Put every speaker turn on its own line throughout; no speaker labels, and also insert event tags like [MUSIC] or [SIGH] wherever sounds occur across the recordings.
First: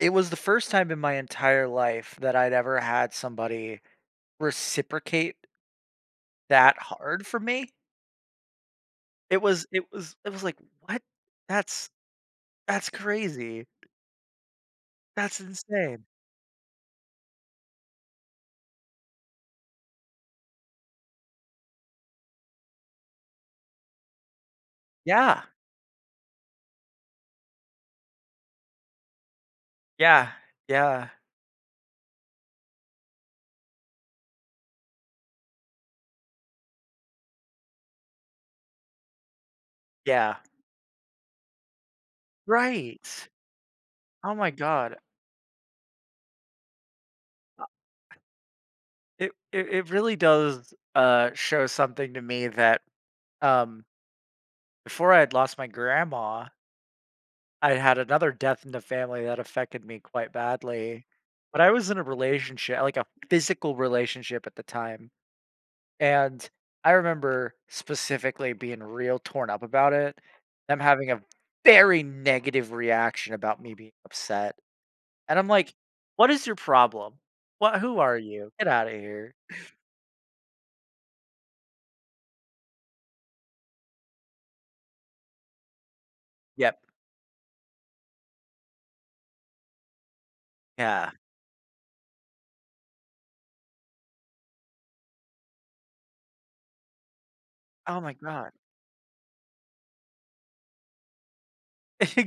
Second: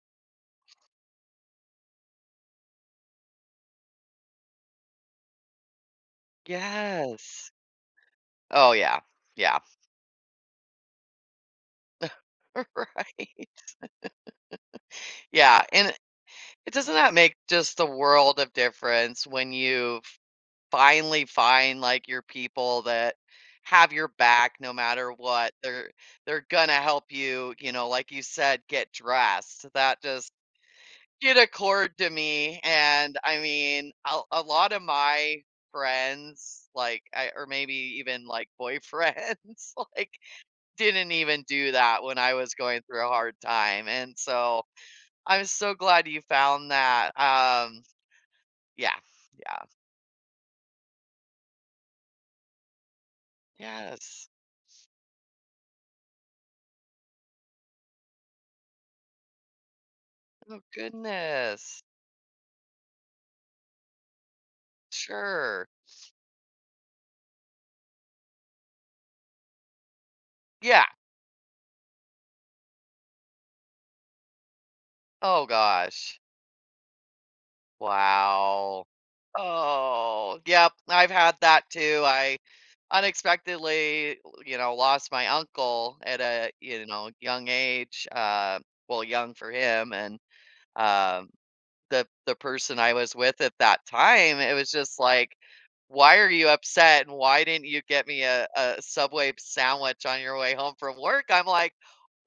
It was the 1st time in my entire life that I'd ever had somebody reciprocate that hard for
Yes.
me.
Oh, yeah.
It
Yeah.
was it was it was like, "What? That's
[CHUCKLES]
that's
Right.
crazy." That's
Yeah, and it
insane.
eh, doesn't that make just the world of difference when you f finally find, like, your people that have your back no matter
Yeah.
what, they're they're gonna help you, you know, like you said, get dressed, that
Yeah,
just
yeah.
did accord to me, and, I mean, a a lot of my friends, like, I or maybe even, like, boyfriends, like,
Yeah.
didn't even do that when I was going
Right.
through a hard time, and
Oh my
so
god.
I'm so glad you found that,
Uh
um,
eh
yeah,
It
yeah.
it it really does, uh, show something to me that, um
Yes.
before I'd lost my grandma I had another death in the family that affected me quite
Oh,
badly, but I
goodness.
was in a relationshi like a physical relationship at the time.
Sure.
And I remember specifically being real torn up about it, them
Yeah.
having a very negative reaction about me being upset, and
Oh,
I'm like,
gosh.
"What is your problem? What who are you? Get
Wow.
out of here."
Oh, yep, I've had that, too, I unexpectedly w you know, lost my uncle at a,
Yep.
you know, young age, uh, well, young for him and,
Yeah.
uh, the the person I was with at that time, it was just like, "Why are you upset? And why didn't you
Oh
get
my
me a
god.
a Subway sandwich on your way home from work?" I'm like,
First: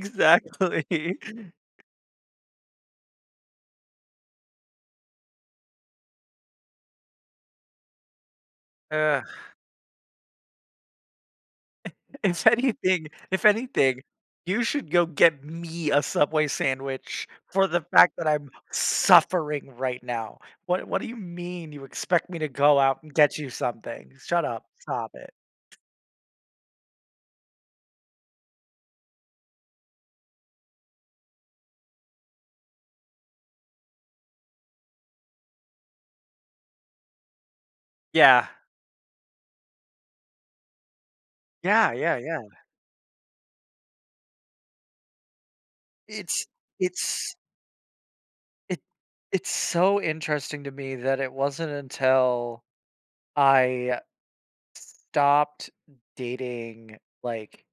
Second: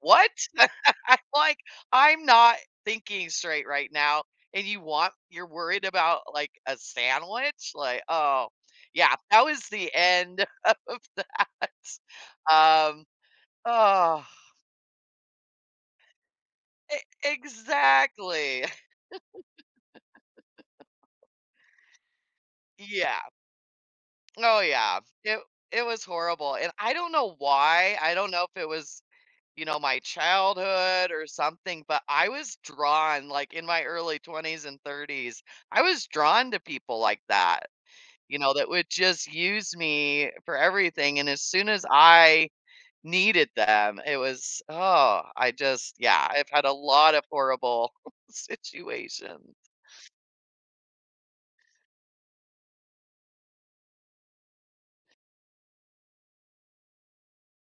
"What?" [LAUGHS] I'm like. "I'm not thinking straight right now, and you want you're worried about, like, a sandwich?" Like, oh, yeah,
Ugh.
that was the end of that.
[CHUCKLES] If
Um,
anything if anything,
oh.
"You should go get me a Subway
E
sandwich for the fact that I'm
exactly. [LAUGHS]
suffering right now, what what do you mean you expect me to go out and
Yeah.
get you something? Shut
Oh
up,
yeah,
stop it."
it it was horrible, and I don't know why, I don't know if it was, you know, my childhood or something, but I was drawn, like, in my early 20s and 30s, I was drawn to people like that, you
Yeah.
know, that would just use me for everything and as soon as
Yeah, yeah, yeah.
I needed them, it was, oh, I just yeah,
It's
I've had a lot of
it's
horrible
It It's
situations.
so interesting to me that it wasn't until I stopped dating, like